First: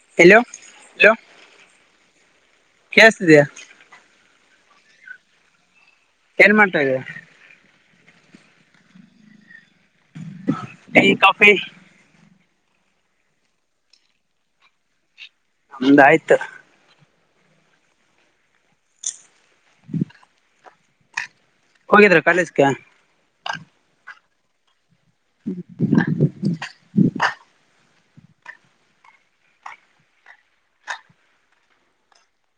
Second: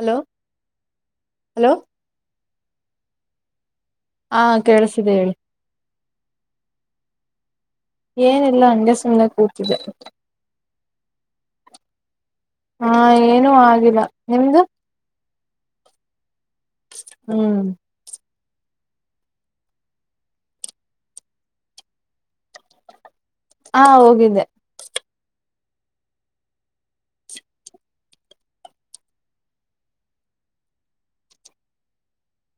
Hello hello hello. [inaudible] Hello ಕೇಳಿಸ್ತಿದ್ಯಾ? [inaudible] ಹಾ ಕೇಳಸಿದೆ ಹೇಳು? [inaudible] ಏನ್ ಮಾಡ್ತಾ ಇದೀಯಾ? [inaudible] ಏನಿಲ್ಲ ಅಂಗೆ ಸುಮ್ನೆ ಕುಂತ್ಹುಇಧೆ. [inaudible] Tea, coffee. [inaudible] ಹಾ ಏನುೂ ಆಗಿಲ್ಲ ನಿಮ್ದು? [inaudible] ನಮ್ದ್ ಆಯ್ತು. [inaudible] ಹ್ಮ್. [inaudible] ಹೋಗಿದ್ರ ಕಾಲೇಜ್ಗೆ? [inaudible] ಹಾ ಹೋಗಿದ್ದೆ. [inaudible] [unintelligible] [inaudible]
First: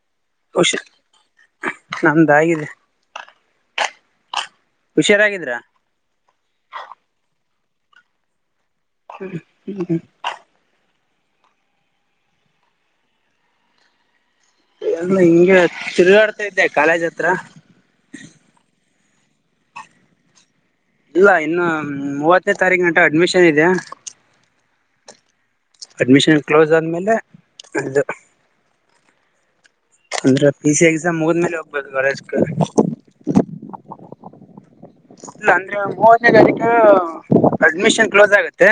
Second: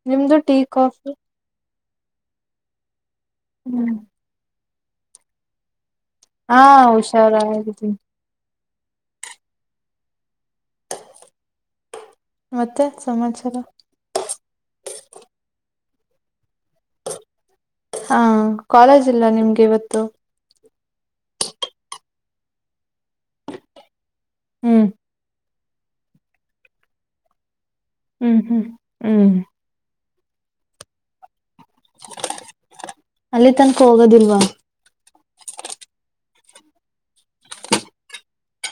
ನಿಮ್ದು ಟೀ ಹುಷ ಕಾಫಿ. [inaudible] ನಮ್ದು ಆಗಿದೆ. [inaudible] ಹ್ಮ್. [inaudible] ಹುಷಾರಾಗಿದ್ರಾ. [inaudible] ಹಾ ಹುಷಾರ ಹಗಿದ್ದೀನಿ. [inaudible] ಹ್ಮ ಹ್ಮ್ ಹ್ಮ್. [inaudible] ಮತ್ತೆ ಸಮಾಚಾರ. ಎಲ್ಲ ಹಿಂಗೆ ತಿರುಗಾಡ್ತಾ ಇದ್ದೆ ಕಾಲೇಜ್ ಹತ್ರ. ಹಾ ಕಾಲೇಜ್ ಇಲ್ಲ ನಿಮ್ಗೆ ಇವತ್ತು. ಇಲ್ಲ ಇನ್ನ ಮೂವತ್ತನೇ ತಾರೀಗಂಟ ಅಡ್ಮಿಷನ್ ಇದೆ. ಹ್ಮ್. ಅಡ್ಮಿಷನ್ ಕ್ಲೋಸ್ ಆದ್ಮೇಲೆ ಅದು. ಹ್ಮ್ ಹ್ಮ್ ಹ್ಮ್. ಅಂದ್ರ ಪಿ ಸಿ ಎಕ್ಸಾಮ್ ಮುಗಿದ್ಮೇಲೆ ಹೋಗ್ಬೇಕ ಕಾಲೇಜಕ್. ಅಲ್ಲಿ ತನಕ ಹೋಗೋದಿಲ್ವಾ. ಇಲ್ಲ ಅಂದ್ರೆ ಮೂವತ್ತನೆ ತಾರೀಕ ಅಡ್ಮಿಷನ್ ಕ್ಲೋಜ ಆಗತ್ತೆ.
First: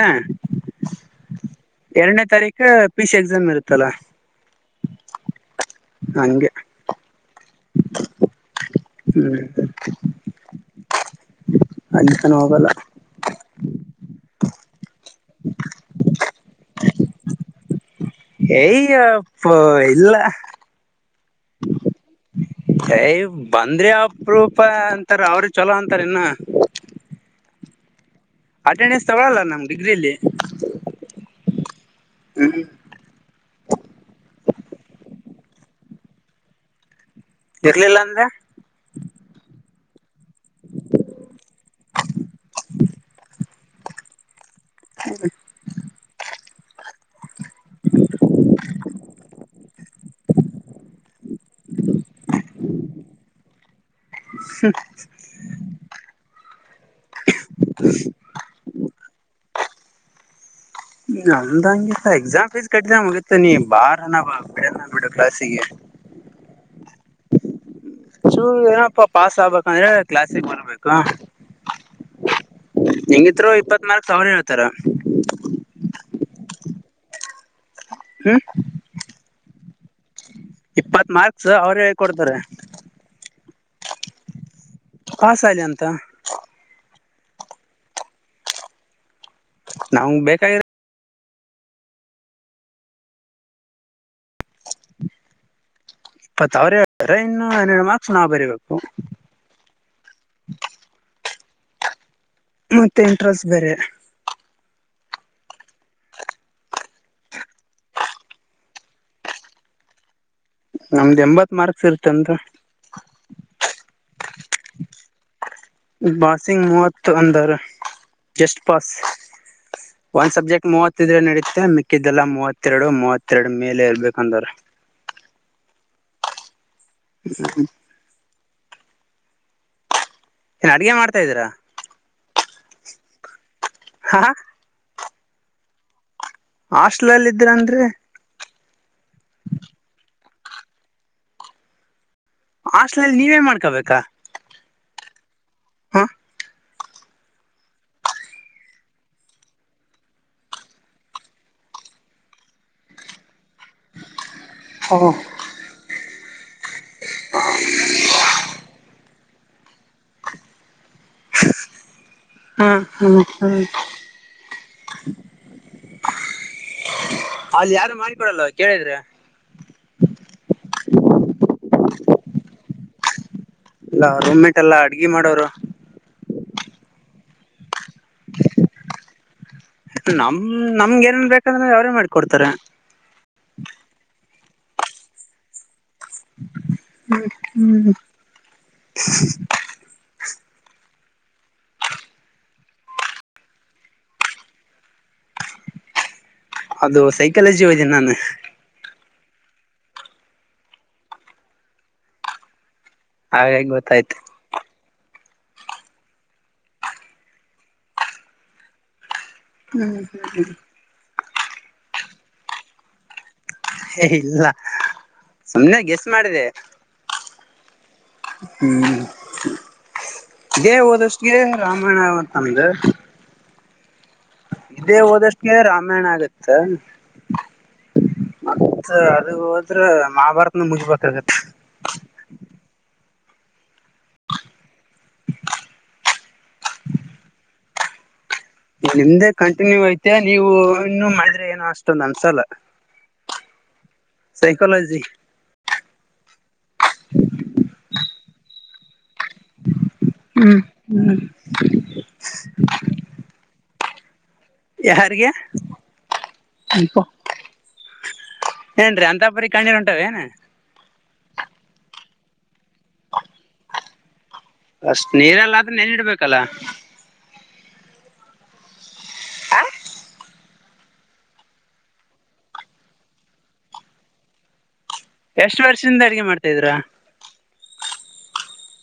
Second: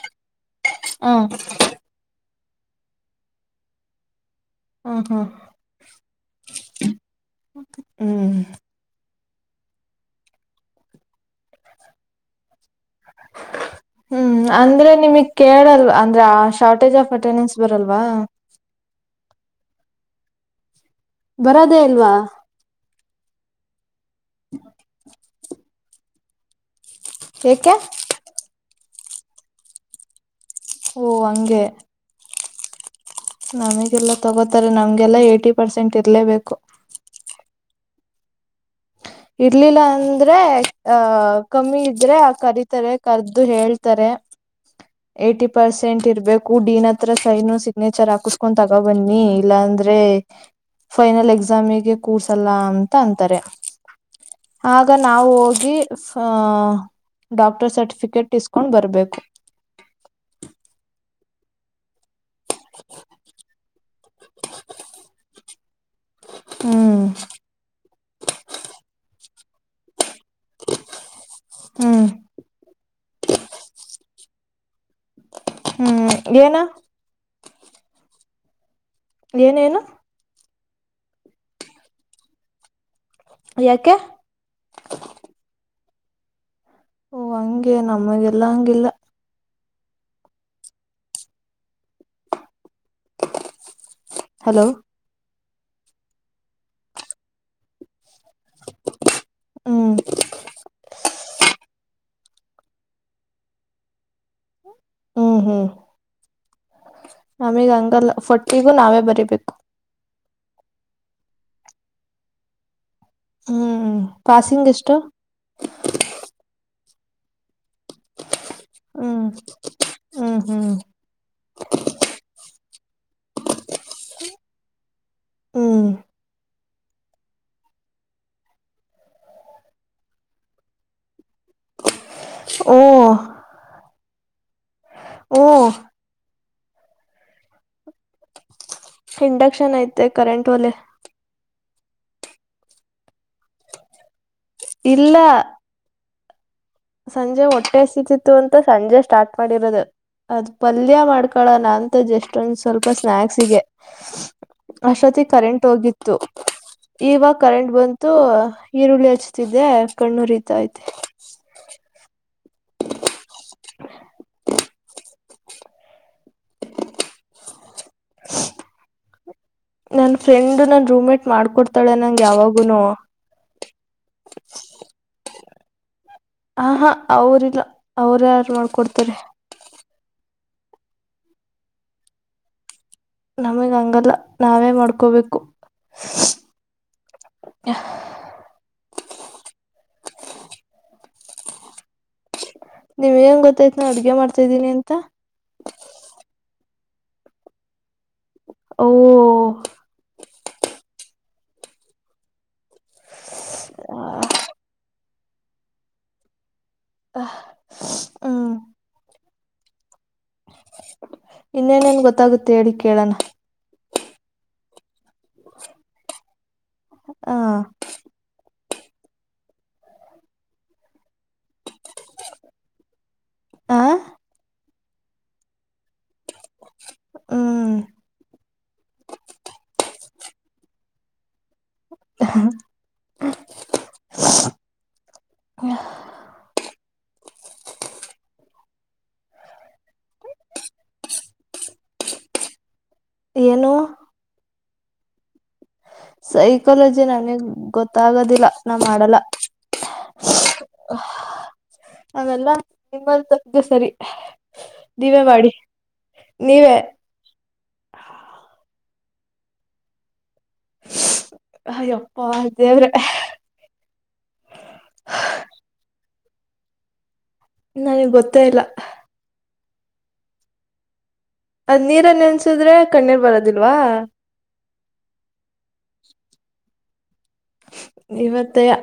ಹ. ಎರಡನೇ ತಾರೀಕ ಪಿ ಸಿ ಎಕ್ಸಾಮ್ ಇರುತ್ತಲ್ಲಾ. ಹ ಹ. ಹಂಗೆ. ಹ್ಮ್ [unintelligible] ಹ್ಮ್ ಅಲ್ಲಿತನ ಹೋಗಲ್ಲ. ಹ್ಮ್ ಅಂದ್ರೆ ನಿಮಗ್ ಕೇಳಲ್ವಾ ಅಂದ್ರೆ ಆ ಶಾರ್ಟೇಜ್ ಆಫ್ ಅಟೆಂಡೆನ್ಸ್ ಬರಲ್ವಾ. ಏಯ್ಯಪ್ಪ ಇಲ್ಲ. ಬರದೇ ಇಲ್ವಾ. ದಯೆ ಬಂದ್ರೆ ಅಪ್ರೂಪ ಅಂತಾರ ಅವ್ರ ಚೊಲೋ ಅಂತಾರಿನ್ನ. ಏಕೆ. ಅಟೆಂಡೆನ್ಸ್ ತಗೊಳಲ್ಲ ನಮ್ ಡಿಗ್ರಿಲ್ಲಿ. ಓ ಹಂಗೆ. ಹ್ಮ್. ನಮಗೆಲ್ಲಾ ತಗೋತಾರೆ ನಮ್ಗೆಲ್ಲಾ ಏಟಿ ಪರ್ಸೆಂಟ್ ಇರ್ಲೇಬೇಕು. ಇರ್ಲಿಲ್ಲಂದ್ರ. ಇರ್ಲಿಲ್ಲ ಅಂದ್ರೆ ಅ ಕಮ್ಮಿ ಇದ್ರೆ ಕರಿತಾರೆ ಕರ್ದು ಹೇಳ್ತಾರೆ. ಏಟಿ. ಪರ್ಸೆಂಟ್ ಇರ್ಬೇಕು ಡಿನ್ ಹತ್ರ ಸೈನು ಸಿಗ್ನೇಚರ್ ಹಾಕುಸ್ಗೊನ್ ತಗೋಬನ್ನಿ ಇಲ್ಲಾಂದ್ರೆ. ಫೈನಲ್ ಎಕ್ಸಾಮಿಗೆ ಕೂರ್ಸಲ್ಲ ಅಂತ ಅಂತಾರೆ. ಆಗ ನಾವು ಹೋಗಿ ಫ ಡಾಕ್ಟರ್ ಸರ್ಟಿಫಿಕೇಟ್ ಇಸ್ಕೊಂಡ್ ಬರ್ಬೇಕು. ಈಗ ಅಂದಂಗಿತ ಎಕ್ಸಾಮ್ ಫೀಸ್ ಕಟ್ದ್ಯ ಮುಗೀತ್ ನೀ ಬಾರನ ಬಾ ಬಿಡನ್ ಬಿಡು ಕ್ಲಾಸಿಗಿ. ಹ್ಮ್ ಚೂರ್ ಏನಪ್ಪಾ ಪಾಸ್ ಆಬೆಕಂದ್ರೆ ಕ್ಲಾಸಿಗ ಬರ್ಬೇಕು. ಹ್ಮ್ ಹೆಂಗಿತ್ರು ಇಪ್ಪತ್ನಾಕ್ ಸಾವ್ರ ಹೇಳ್ತಾರ. ಹ್ಮ್ ಏನ. ಹ್ಮ ಏನೇನು. ಇಪ್ಪತ್ ಮಾರ್ಕ್ಸ್ ಅವ್ರೆ ಕೊಡ್ತರೆ. ಯಾಕೆ. ಪಾಸಾಲಂತ. ಓ ಹಂಗೆ ನಮಗೆಲ್ಲಾ ಹಂಗಿಲ್ಲ. [unintelligible] ಬೇಕಾಗಿ ಹಲೋ ಇಪ್ಪತ್ ಅವ್ರೆ ಹೇಳ್ತರ್ ಇನ್ನು ಹನ್ನೆರಡ ಮಾರ್ಕ್ಸ್ ನಾವ ಬರೀಬೇಕು. ಹ್ಮ್. ಮತ್ತೆ ಇಂಟರ್ನಲ್ಸ್ ಬೇರೆ. ಹ್ಮ್ ಹ್ಮ್ ನಮಿಗ್ ಹಂಗಲ್ಲ ಫಟ್ಟಿಗೂ ನಾವೇ ಬರಿಬೇಕು. ನಮ್ದ್ ಎಂಬತ್ ಮಾರ್ಕ್ಸ್ ಇರುತ್ತಂತೆ. ಹ್ಮ್ ಪಾಸಿಂಗ್ ಎಷ್ಟು. ಪಾಸಿಂಗ್ ಮೂವತ್ತು ಅಂದರ ಜಸ್ಟ್ ಪಸ್ ಹ್ಮ್ ಒನ್ ಹ್ಮ್ ಹ್ಮ್ ಸಬ್ಜೆಕ್ಟ್ ಮೂವತ್ತು. ಹತ್ತಿದ್ರೆ ನಡೀತ್ತೆ ಮಿಕ್ಕಿದ್ದಲ್ಲಾ ಮೂವತ್ತೆರಡು ಮೂವತ್ತೆರಡು ಮೇಲೆ ಇರ್ಬೇಕಂದ್ರ. ಹ್ಮ್ ಹ್ಮ್ ಅಡುಗೆ ಮಾಡ್ತಾಯಿದೀರಾ. ಓ ಹಾ ಹು. ಹಾಸ್ಟ್ಲ್ ಅಲ್ಲಿ ಇದ್ರಂದ್ರೆ. ಇಂಡಕ್ಷನ್ ಐತೆ ಕರೆಂಟ್ ಒಲೆ. ಹಾಸ್ಟ್ಲಲ್ಲಿ ನೀವೇ ಮಾಡ್ಕೋಬೇಕಾ. ಇಲ್ಲ ಹಾ ಸಂಜೆ ಹೊಟ್ಟೆಸತಿತ್ತು ಅಂತ ಸಂಜೆ ಸ್ಟಾರ್ಟ್ ಮಾಡಿರೋದು ಅದ್ ಪಲ್ಯ ಮಾಡ್ಕೊಳ ನಾ ಅಂತ ಎಷ್ಟೊಂದ್ ಸ್ವಲ್ಪ ಸ್ನಾಯಕ್ಸಿಗೆ. ಹ್ಮ ಅಸ್ಟೊತ್ತಿಗೆ ಕರೆಂಟ್ ಹೋಗಿತ್ತು ಈವಾಗ ಕರೆಂಟ್ ಬಂತು ಈರುಳ್ಳಿ ಹಚ್ಚ. ದ್ದೆ ಕಣ್ಣು ಉರಿತೈತೆ. ಹಾ ಹಾ ಹಾ ಅಲ್ಲಿ ಯಾರು ಮಾಡಿಕೊಡಲ್ಲ ಕೇಳಿದ್ರೆ. ನನ್ ಫ್ರೆಂಡ್ ನನ್ ರೂಮಮೇಟ್ ಮಾಡ್ಕೊಡ್ತಾಳೆ ನಂಗೆ ಯಾವಾಗುನು. ಇಲ್ಲ ರೂಮ ಮೇಟ್ ಎಲ್ಲ ಅಡ್ಗೆ ಮಾಡೋರು. ಹ ಹಾ ಅವ್ರಲ್ಲ ಅವ್ರ ಯಾರು ಮಾಡ್ಕೊಡ್ತಾರೆ. ನಮ್ ನಮ್ಗೆ ಏನೇನ್ ಬೇಕಂದ್ರೆ ಅವ್ರೇ ಮಾಡಕೊಡ್ತಾರೆ. ನಮಗ್ ಹಂಗಲ್ಲ ನಾವೇ ಮಾಡ್ಕೋಬೇಕು. ಹ್ಮ್ ಹ್ಮ್. ನಿಮ್ಗೇನ್ ಗೊತ್ತಾಯ್ತ ಅಡುಗೆ ಮಾಡ್ತಾದ್ದೀನಿ ಅಂತ. ಅದು ಸೈಕಾಲಜಿ ಓದೀನಿ ನಾನು. ಓ ಹಾಗಾಗಿ ಗೊತ್ತಾಯ್ತು. ಹಾ. ಹ್ಮ್ ಹ್ಮ್ ಹ್ಮ ಇನ್ನೇನೇನು ಗೊತ್ತಾಗುತ್ತೆ ಹೇಳಿ ಕೇಳಣ. ಏ ಇಲ್ಲ ಸುಮ್ಮ್ನೆ ಗೆಸ್ ಮಾಡಿದೆ ಹಾ. ಹ್ಮ್ ಇದೇ ಓದಷ್ಟಿಗೆ ರಾಮಾಯಣ ಆತದನಂದು. ಹಾ. ಇದೇ ಓದಷ್ಟಕ್ಕೆ ರಾಮಾಯಣ ಆಗತ್ತ. ಹ್ಮ್ ಮತ್ತೆ ಅದು ಓದ್ರೆ ಮಹಾಭಾರತನೆ ಮುಗಬೇಕಾಗತ್ತೆ. ಹಾ ನಿಮ್ದೇ ಕಂಟಿನ್ಯೂ ಐತೆ ನೀವು ಇನ್ನೂ ಮಾಡಿದ್ರೆ ಏನೋ ಅಷ್ಟೊಂದು ಅನ್ಸಲ್ಲ. ಏನು ಸೈಕೊಲಜಿ ಸೈಕಾಲಜಿ ನನಗ್ ಗೊತ್ತಾಗೋದಿಲ್ಲ ನಾ ಮಾಡಲ್ಲ. ಹ್ಮ್ ಹ್ಮ್ ಅವೆಲ್ಲ ನಿಮ್ಮಂತಾವರಿಗೆ ಸರಿ ನೀವೇ ಯಾರಿಗೆ ಮಾಡಿ ನೀವೇ ಏನ್ರೀ ಅಂತಪರಿ ಕಣ್ಣೀರು ಒಂಟೆವೆನೂ. ಅಯ್ಯಪ್ಪ ದೇವ್ರೆ ಅಷ್ಟ್ ನೀರೆಲ್ಲ ಆದ್ರೂ ನೆನ್ ಇಡ್ಬೇಕಲ್ಲ. ನನಗ್ ಗೊತ್ತೇ ಇಲ್ಲ ಆ ಅದ್ ನೀರಲ್ಲಿ ನೆನ್ಸಿದ್ರೆ ಕಣ್ಣೀರ್ ಬರದಿಲ್ವಾ. ಎಷ್ಟು ವರ್ಷದಿಂದ ಅಡುಗೆ ಮಾಡ್ತಿದ್ದೀರಾ. ಇವತ್ತೆಯಾ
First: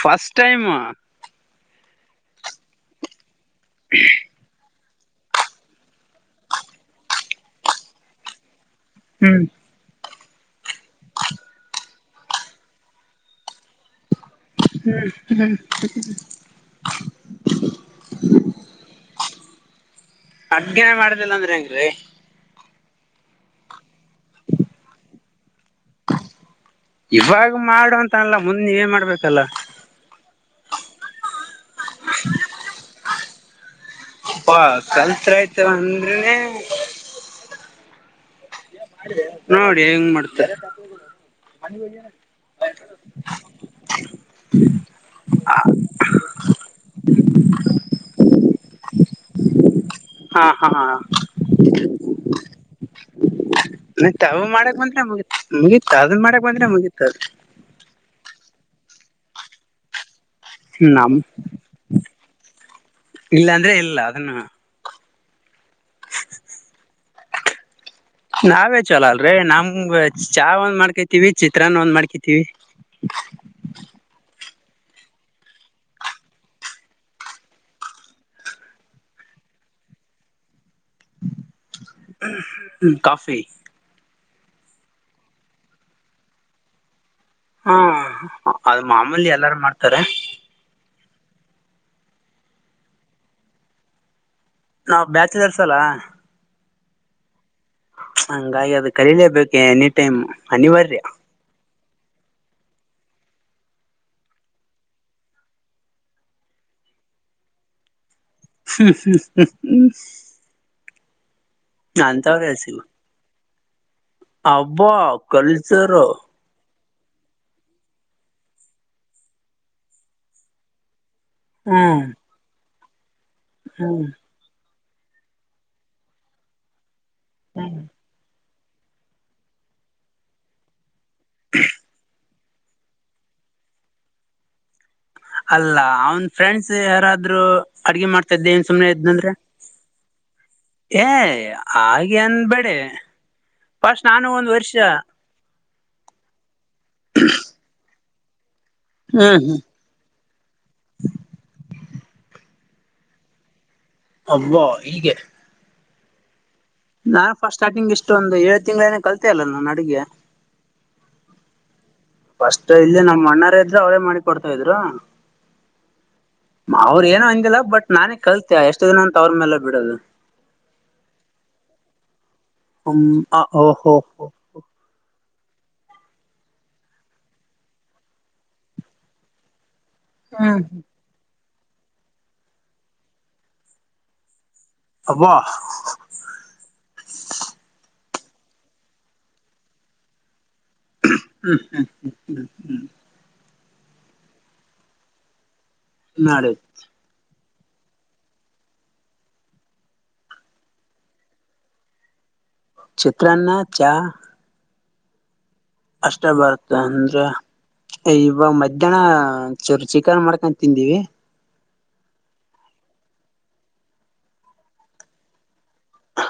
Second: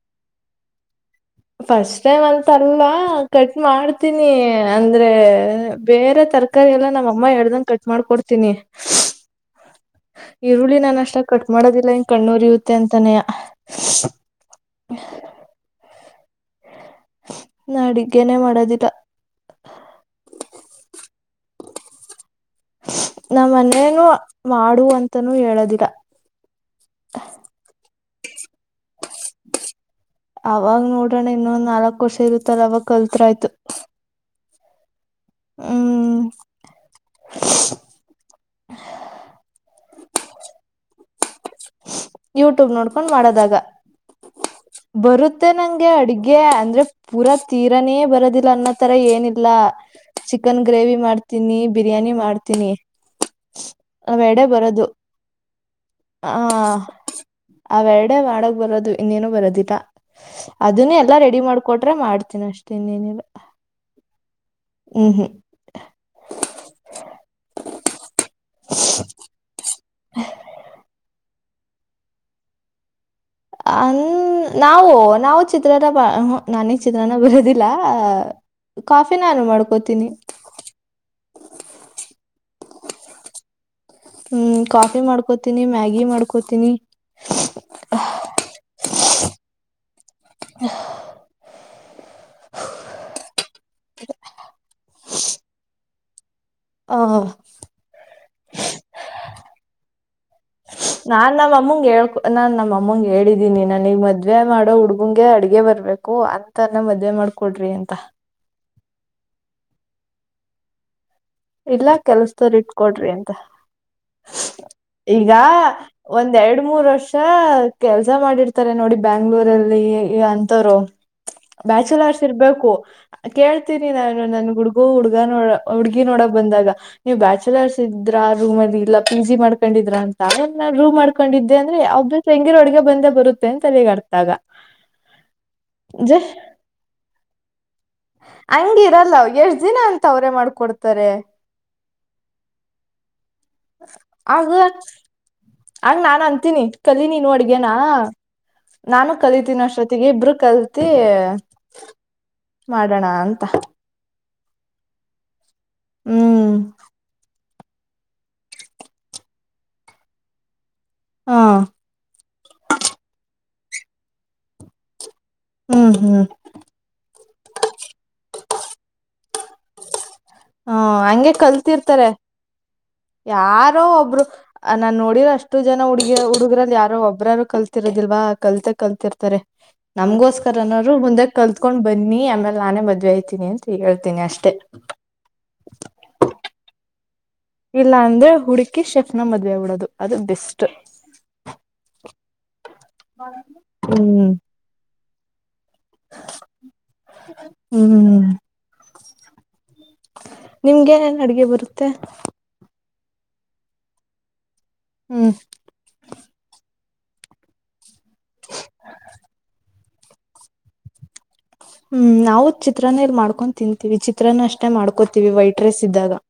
ಫಾಸ್ಟ್ ಟೈಮ್ ಫಸ್ಟ್ ಟೈಮ್ ಅಂತ ಅಲ್ಲ ಕಟ್ ಮಾಡ್ತೀನಿ. ಅಂದ್ರೆ ಬೇರೆ ತರಕಾರಿ ಎಲ್ಲಾ ನಮ್ಮ ಅಮ್ಮ ಹೇಳಿದಂಗ್ ಕಟ್ ಮಾಡ್ಕೊಡ್ತೀನಿ. ಹ್ಮ್ ಈರುಳ್ಳಿ ನಾನು ಅಷ್ಟೊಂದು ಕಟ್ ಮಾಡೋದಿಲ್ಲ ಇಂಗ್ ಕಣ್ಣೂರಿಯುತ್ತೆ ಅಂತಾನೆಯ. ಹ್ಮ್ ಹ್ಮ್ ನಾ ಅಡುಗ್ಗೆನೇ ಮಾಡೋದಿಲ್ಲ. ಅಡಗೆನೆ ಮಾಡೋದಿಲ್ಲ ಅಂದ್ರೆ ಹೆಂಗ್ ರೀ. ನಾ ಮನೇಲ್ಲೂ ಮಾಡು ಅಂತನೂ ಹೇಳೋದಿಲ್ಲ. ಇವಾಗ ಮಾಡು ಅಂತ ಅಲ್ಲ ಮುಂದೆ ನೀವೆ ಮಾಡ್ಬೇಕಲ್ಲ. ಅವಾಗ ನೋಡೋಣ ಇನ್ನೊಂದು ನಾಲ್ಕು ವರ್ಷ ಇರುತ್ತಲ್ಲ ಅವಾಗ ಕಲತ್ತರೇ ಆಯ್ತು‌. ಅ ಕಲ್ತ್ ಆಯ್ತುರೂ ಹ್ಮ್ ಅಂದ್ರನೆ. [inaudible] ನೋಡಿ ಹೆಂಗ್ ಮಾಡುತ್ತಾರೆ. ಯೂಟ್ಯೂಬ್ ನೋಡ್ಕೊಂಡ್ ಮಾಡದಾಗ ಬರುತ್ತೆ ನಂಗೆ ಅಡಗೆ ಅಂದ್ರೆ ಪುರ ತೀರನೇ ಬರೋದಿಲ್ಲ ಅನ್ನೋ ತರ ಏನಿಲ್ಲ. ಹಾ ಹಾ ತೀನಿ ಬಿರಿಯಾನಿ ಮಾಡ್ತೀನಿ. ಮತ್ತ ಅವು ಅವೆಡೆ ಮಾಡಕ್ ಬರೋದು ಬಂದ್ರೆ ಮುಗತ್ ಮುಗೀತು ಅದನ್ ಆ ಮಾಡಾಕ್ ಬಂದ್ರೆ ಮುಗಿತು ಅದು ಅವೆರಡೆ ಮಾಡಕ್ ಬರೋದು ಇನ್ನೇನು ಬರೋದಿಲ್ಲ. ಅದನ್ನೇ ನಮ್ ಎಲ್ಲಾ ರೆಡಿ ಮಾಡ್ಕೊಟ್ರೆ ಮಾಡ್ತೀನಿ ಅಷ್ಟೇ ಇನ್ನೇನಿಲ್ಲ. ಇಲ್ಲಾಂದ್ರೆ ಇಲ್ಲ ಅದನ್ನ ಹ್ಮ್ ನಾವೇ ಚಲೋ ಅಲ್ ರೇ ನಮ್ಮಗ ಚಾ ಒಂದೂ ಮಾಡ್ಕೊಂತೀವಿ ಚಿತ್ರಾನ್ನ ಒಂದು ಮಾಡ್ಕೊಂತೀವಿ. ಅನ್ ನಾವು ನಾವು ಚಿತ್ರಾನ್ನ ನನಗೂ ಚಿತ್ರಾನ್ನ ಬರೋದಿಲ್ಲ. ಕಾಫಿ ನಾನು ಮಾಡ್ಕೋತೀನಿ. ಹ್ಮ ಕಾಫಿ ಹ್ಮ ಕಾಫಿ ಮಾಡ್ಕೊಂತೀನಿ ಮ್ಯಾಗಿ ಮಾಡ್ಕೊಂತೀನಿ. ಹಾ ಅದು ಮಾಮೂಲಿ ಎಲ್ಲಾರು ಮಾಡ್ತಾರೆ. ಹ [unintelligible] [inaudible] [unintelligible] ನಾವು ಬ್ಯಾಚುಲರ್ಸ್ ಅಲ್ಲಾ? [inaudible] ಅವೂ! [inaudible] ಹಂಗಾಗಿ ಅದು ಕಲೀಲೇಬೇಕು! ಎನಿ ಟೈಮ್ ಅನಿವಾರ್ಯ. [inaudible] ಅಲ್ಲ ನಮ್ಮ ಅಮ್ಮಂಗೆ ಹೇಳು ನಾಮಮ್ಮಂಗೆ ಹೇಳಿದ್ದೀನಿ! ನನ್ನಗೆ ಮದುವೆ ಮಾಡೋ ಹುಡುಗನಿಗೆ ಅಡುಗೆ ಬರ್ಬೇಕು? [inaudible] ಇತರ ಮದುವೆ ಮಾಡ್ಕೊಡ್ರಿ ಅಂತ? [inaudible] ಹ್ಮ ಹ್ಮ ಹ್ಮ ಹ್ಮ.. [unintelligible] ಇಲ್ಲ ಅಂತವ್ರೆ ಕೆಲಸದಲಿ ಸಿಗು ಇಟ್ಕೊಡ್ರಿ ಅಂತ? [inaudible] ಅಬ್ಬಾ ಕಲ್ಚರು. [inaudible] ಎರಡಡು ಮೂರು ವರ್ಷ ಕೆಲ್ಸಾ ಮಾಡಿರುತಾರೇ ನೋಡಿ ಬೆಂಗಳೂರಲ್ಲಿ ಅಂತವರು? [inaudible] ಹ್ಮ್ ಬ್ಯಾಚುಲರ್ಸ್ ಇರ್ಬೇಕು! ಕೇಳತ್ತೇನಿ, ಹ್ಮ್ ನಾನು ನನ್ನ, ಹುಡುಗು, ಹುಡಗಾ ಹುಡ್ಗಿ ಛೂ.. [unintelligible] ಏನು ಮಾಡೋಕೆಬಾಂಧಾಗ! ನೀವು ಬ್ಯಾಚಲರ್ಸ್ ಇದು. [inaudible] ಆ ರೂಮ್ ಅಲ್ಲಿ ಇಲ್ಲ! P G. ಮಾಡ್ಕೊಂಡಿದ್ರ ಅಂತ ನಾ ರೂಮ್ ಮಾಡ್ಕೊಂಡಿದ್ದೇ ಅಂದ್ರೆ ಅದು. [inaudible] ತಂಗಿರೊಡ್ಗೆ ಬಂದೇ! ಬರುತ್ತೆ ಅಂತ ಅರ್ಥ ಅವಾಗ? [unintelligible] ಅಲ್ಲ ಅವನ ಫ್ರೆಂಡ್ಸ್ ಯಾರಾದ್ರು? [inaudible] ಅಡ್ಗೆ ಮಾಡ್ತಾತ್ತದೆ! ಏನು ಹಂಗ ಸುಮ್ನೆ ಇರಲ್ಲ ಇದ್ನಂದ್ರೆ ಎಷ್ಟ್ ದಿನ ಅಂತ ಅವ್ರೇ ಏ ಮಾಡ್ಕೊಡ್ತಾರೆ ಹಾಗೆ ಅನ್ಬೇಡಿ? [inaudible] ಪಸ್ಟ್ ನಾನು ಒಂದು ಆಗ ವರ್ಷ? [inaudible] ಆಗ ನಾನು ಅಂತೀನಿ! ಕಲಿ ನೀನು ಅಡ್ಗೇನಾ ನಾನು ಹ್ಮ್ ಕಲಿತೀನಿ ಅಷ್ಟೊತ್ತಿಗೆ. [inaudible] ಅಷ್ಟೊತ್ತಿಗೆ ಇಬ್ರು ಕಲ್ತು! [inaudible] ಮಾಡೋಣಾ ಅಂತ? [inaudible] ಅಬ್ಬಾ ಹೀಗೆ? [inaudible] ಹ್ಮ್. [inaudible] ನಾನು ಪಸ್ಟ್ ಸ್ಟಾರ್ಟಿಂಗ್! ಇಷ್ಟೊಂದು ಏಳು ತಿಂಗಳನೇ ಕಲ್ತೆ ಅಲ್ಲ ನಾನು ಅಡುಗೆ? [inaudible] ಹಾ! [inaudible] ಫಸ್ಟ್ ಇಲ್ಲಿ ನಮ್ಮಣ್ಣಾರೆ ಇದ್ರು! ಅವ್ರೇ ಮಾಡಿ ಕೊಡ್ತಾ ಇದ್ರು. [inaudible] ಹ್ಮ್ ಹ್ಮ್. [inaudible] ಅವ್ರ ಏನೋ ಅಂದಿಲ್ಲಾ! ಬಟ್ ನಾನೇ ಕಲ್ತೆ ಎಷ್ಟು ದಿನ. ಅಂತ ಅವ್ರ ಮೇಲೆ ಬಿಡೋದು? [inaudible] ಹ್ಮ ಹಂಗೆ ಕಲ್ತಿರ್ತಾರೆ! ಹ್ಮ್ ಅ ಓ ಯಾರೋ ಹೋ ಒಬ್ರು. ಹೋ [inaudible] ಆ ನಾನು ನೋಡಿರೋ ಅಷ್ಟು! ಜನ ಹುಡ್ಗಿ ಹುಡುಗ್ರಲ್ಲಿ, ಯಾರೋ, ಒಬ್ಬರಾದಾರು ಕಲ್ತಿರೋದಿಲ್ವಾ ಕಲ್ತೆ ಕಲ್ತಿರ್ತಾರೆ? [inaudible] ಹ್ಮ್ ನಮ್ಗೋಸ್ಕರನರು ಮುಂದೆ! ಕಲ್ತ್ಕೊಂಡ್ ಬನ್ನಿ ಆಮೇಲೆ, ನಾನೇ ಮದುವೆ ಆಯ್ತೇನಿ! ಅಂತ ಹೇಳ್ತೀನಿ ಅಷ್ಟೇ. [inaudible] ಥೇ! [unintelligible] ಹಬ್ಬ! [inaudible] ಇಲ್ಲ ಅಂದ್ರೆ ಹುಡುಕಿ! ಶೆಫ್ನ ಮದ್ವೆ ಆಗ್ಬಿಡೋದು ಅದು ಬೆಸ್ಟ್? [inaudible] [unintelligible] [inaudible] ಹ್ಮ. [inaudible] ನಲಿಧು! [inaudible] ಹ್ಮ್! [unintelligible] ನಿಮಗೆ ಏನೇನು ಅಡುಗೆ ಬರುತ್ತೆ? [inaudible] ಚಿತ್ರಾನ್ನ ಚಾ! [inaudible] ಹ್ಮ್. [inaudible] ಅಷ್ಟೇ ಬರುತ್ತೆ ಅಂದ್ರೆ? [inaudible] ಇವ ಮಧ್ಯಾಹ್ನ! ಚೂರು ಚಿಕನ್ ಮಾಡ್ಕೊಂಡು ತಿಂದಿವಿ. [inaudible] ಹ್ಮ್ ನಾವು ಚಿತ್ರನ ಇರ್ ಮಾಡ್ಕೊಂಡು ತಿಂತೀವಿ. ಚಿತ್ರನ, ಅಷ್ಟೇ ಮಾಡ್ಕೋತಿವಿ! ವೈಟ್ ರ್ರೆಸ್ ಇದ್ದಾಗ. [inaudible]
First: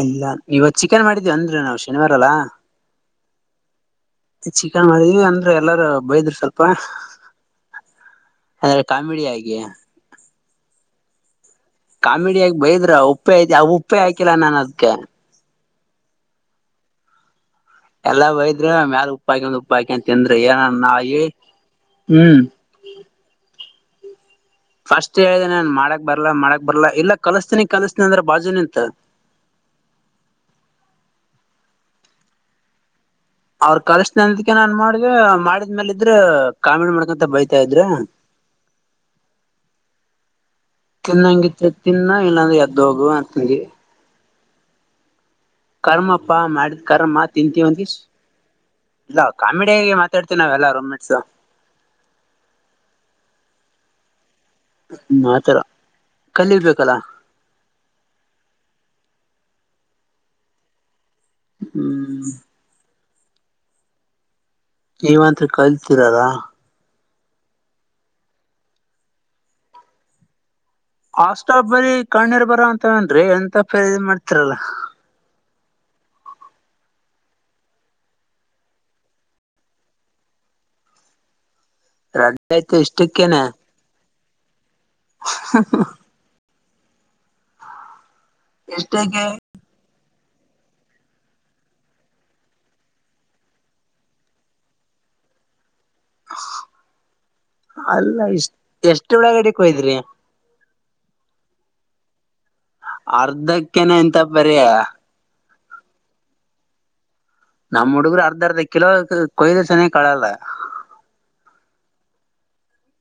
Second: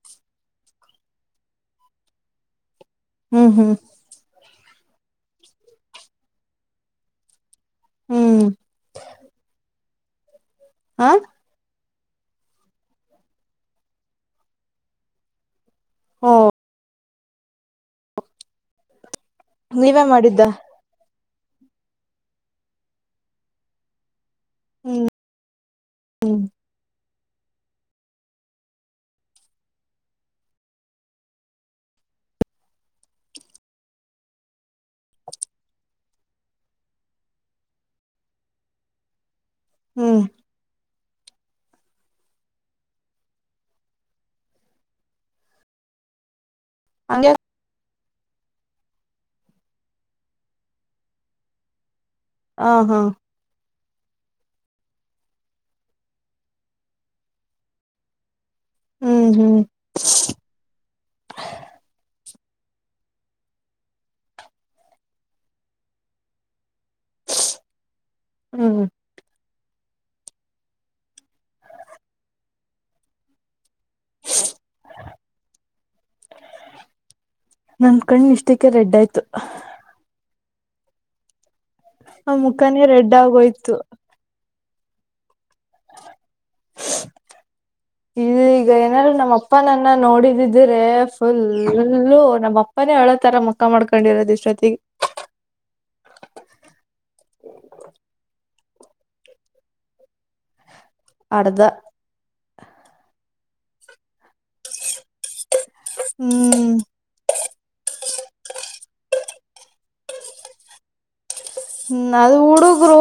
ಇಲ್ಲ ಇವ ಚಿಕನ್ ಮಾಡಿದವಿ! ಅಂದ್ರೆ ನಾವು ಶನಿವಾರ ಅಲ್ಲಾ? [inaudible] ಹ್ಮ್ ಹ್ಮ್. [inaudible] ಚಿಕನ್ನ ಇರಿ ಅಂದ್ರು ಎಲ್ಲಾರೂ ಬೈದ್ರು ಸ್ವಲ್ಪ. ಹ್ಮ್ ಅಂದ್ರೆ ಕಾಮಿಡಿ ಆಗಿ. ಆಹ್ ಕಾಮಿಡಿಯಾಗ್ ಬೈದ್ರು, ಉಪ್ಪೆ ಐತಿ ಅವ್ ಉಪ್ಪೆ ಹಾಕಿಲ್ಲ ನಾನ್ ಅದ್ಕೆ ಹೊ ಎಲ್ಲ ಬೈದ್ರು ಮ್ಯಾಲ್ ಉಪ್ಪ್ ಹಾಕಂಡ್ ಉಪ್ಪ್ ಹಾಕಂಡ್ ನೀವೇ ತಿಂದ್ರು, ಮಾಡಿದ್ದ ಏನ ನಾಯಿ ಹ್ಮ್ ಹ್ಮ್ ಫಸ್ಟ್ ಹೇಳ್ದೆ ನಾನ್ ಮಾಡಕ್ ಬರ್ಲಾ ಮಾಡಕ್ ಬರ್ಲಾ ಇಲ್ಲ ಕಲ್ಸ್ತೀನಿ ಕಲ್ಸ್ತನಿ ಅಂದ್ರೆ ಬಾಜು ನಿಂತು ಅವ್ರ್ ಕಲ್ಸ್ತಿನ್ ಅಂದ್ಕೆ ನಾನ್ ಮಾಡ್ದೆ, ಮಾಡಿದ್ಮೇಲೆ ಇದ್ರೆ ಕಾಮಿಡಿ ಮಾಡ್ಕೊಂತ ಬೈತ ಇದ್ರೆ [unintelligible] ಹ್ಮ್ ತಿನ್ನಂಗಿದ್ದೆ ತಿನ್ನ ಇಲ್ಲಾಂದ್ರೆ ಎದ್ದ್ ಹೋಗು ಅಂತಂಗಿ. ಕರ್ಮಪ್ಪಾ ಮಾಡಿದ್ ಕರ್ಮ ಹಂಗೆ ತಿಂತೀವಂದಿ ಇಲ್ಲ ಕಾಮಿಡಿಯಾಗೆ ಮಾತಾಡ್ತೀವಿ ನಾವೆಲ್ಲ ರೊಮೇಟ್ಸು ಹಾ ಹಾ ಮಾತರ ಕಲಿಬೇಕಲ್ಲಾ. ಹ್ಮ್ ಹ್ಮ್ ಹ್ಮ್ ನೀವಂತು ಕಲ್ತಿರಲ್ಲ ಹ್ಮ್ ಆಷ್ಟಾ ಬರೀ ಕಣ್ಣೀರ್ ಬರ ಅಂತವೇನ್ರಿ ಎಂತ [unintelligible] ಮಾಡ್ತಿರಲ್ಲ ನನ್ ಕಣ್ ಇಷ್ಟಕ್ಕೆ ರೆಡ್ ಆಯ್ತು ಆ ರಜೆ ಆಯ್ತು ಮುಖನೇ ರೆಡ್ ಇಷ್ಟಕ್ಕೇನೆ ಆಗೋಯ್ತು ಹ ಇಲ್ಲ ಈಗ ಏನಾದ್ರು ಎಷ್ಟಕ್ಕೆ ನಮ್ಮಪ್ ಅಪ್ಪ ನನ್ನ ನೋಡಿದಿದ್ರೆ ಫುಲ್ಲೂ ನಮಪ್ಪನೇ ಅಳೋ ತರ ಮುಖ ಮಾಡ್ಕೊಂಡಿರೋದು ಇಷ್ಟೊತ್ತಿಗೆ ಅಲ್ಲ ಇಷ್ಟ್ ಎಷ್ಟ್ ಒಳಗಡೆಕ್ ಓದ್ರಿ ಅರ್ಧ ಅರ್ಧಕ್ಕೆನೆ ಎಂತ ಬರ್ಯ ಹ್ಮ್ ನಮ್ಮ್ ಹುಡುಗ್ರು ಅರ್ಧ ಅರ್ಧ ಕಿಲೋ ಕೊಯ್ದಸನೇ ಕಳಲ್ಲ. ಹ್ಮ ಅದು ಹುಡುಗ್ರು,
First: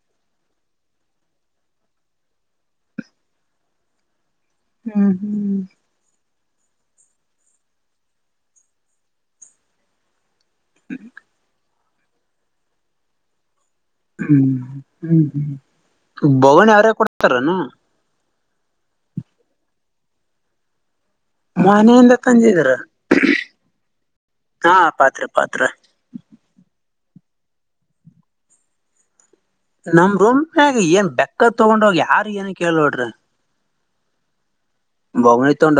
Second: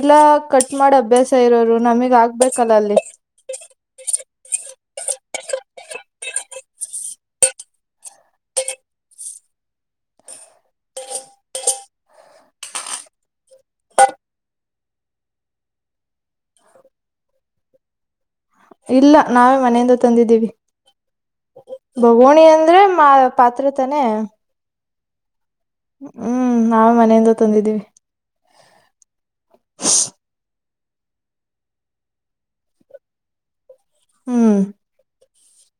ಇಲ್ಲಾ ಕಟ್ ಮಾಡಿ ಅಭ್ಯಾಸ ಇರೋರು ನಮಿಗ್ ಆಗ್ಬೇಕಲ್ಲ ಅಲ್ಲಿ. ಹ್ಮ್ ಹ್ಮ್ ಹ್ಮ್ ಹ್ಮ್ ಹ್ಮ್ ಹ್ಮ್ [unintelligible] ಅವ್ರೇ ಕೊಡ್ತರೇನು? ಇಲ್ಲ ನಾವೇ ಮನೆಯಿಂದ ತಂದಿದೀವಿ. ಮನೆಯಿಂದ ಬಗೋಣಿ ತಂದಿದೀರ ಅಂದ್ರೆ ಮಾ ಪಾತ್ರೆ ತನೇ? ಹಾ ಪಾತ್ರೆ ಪಾತ್ರೆ. ಹ್ಮ್ ನಾವ್ ಮನೆಯಿಂದ ತಂದಿದೀವಿ ನಮ್ ರೂಮ್ನ್ಯಾಗ್ ಏನ್ ಬೆಕ್ಕದ್ ತೊಗೊಂಡ್ ಹೋಗಿ ಯಾರು ಏನು ಕೇಳೋಡ್ರು. ಹ್ಮ್ ಬೊಗ್ಣಿ ತಗೊಂಡ್ ಹೋಗ್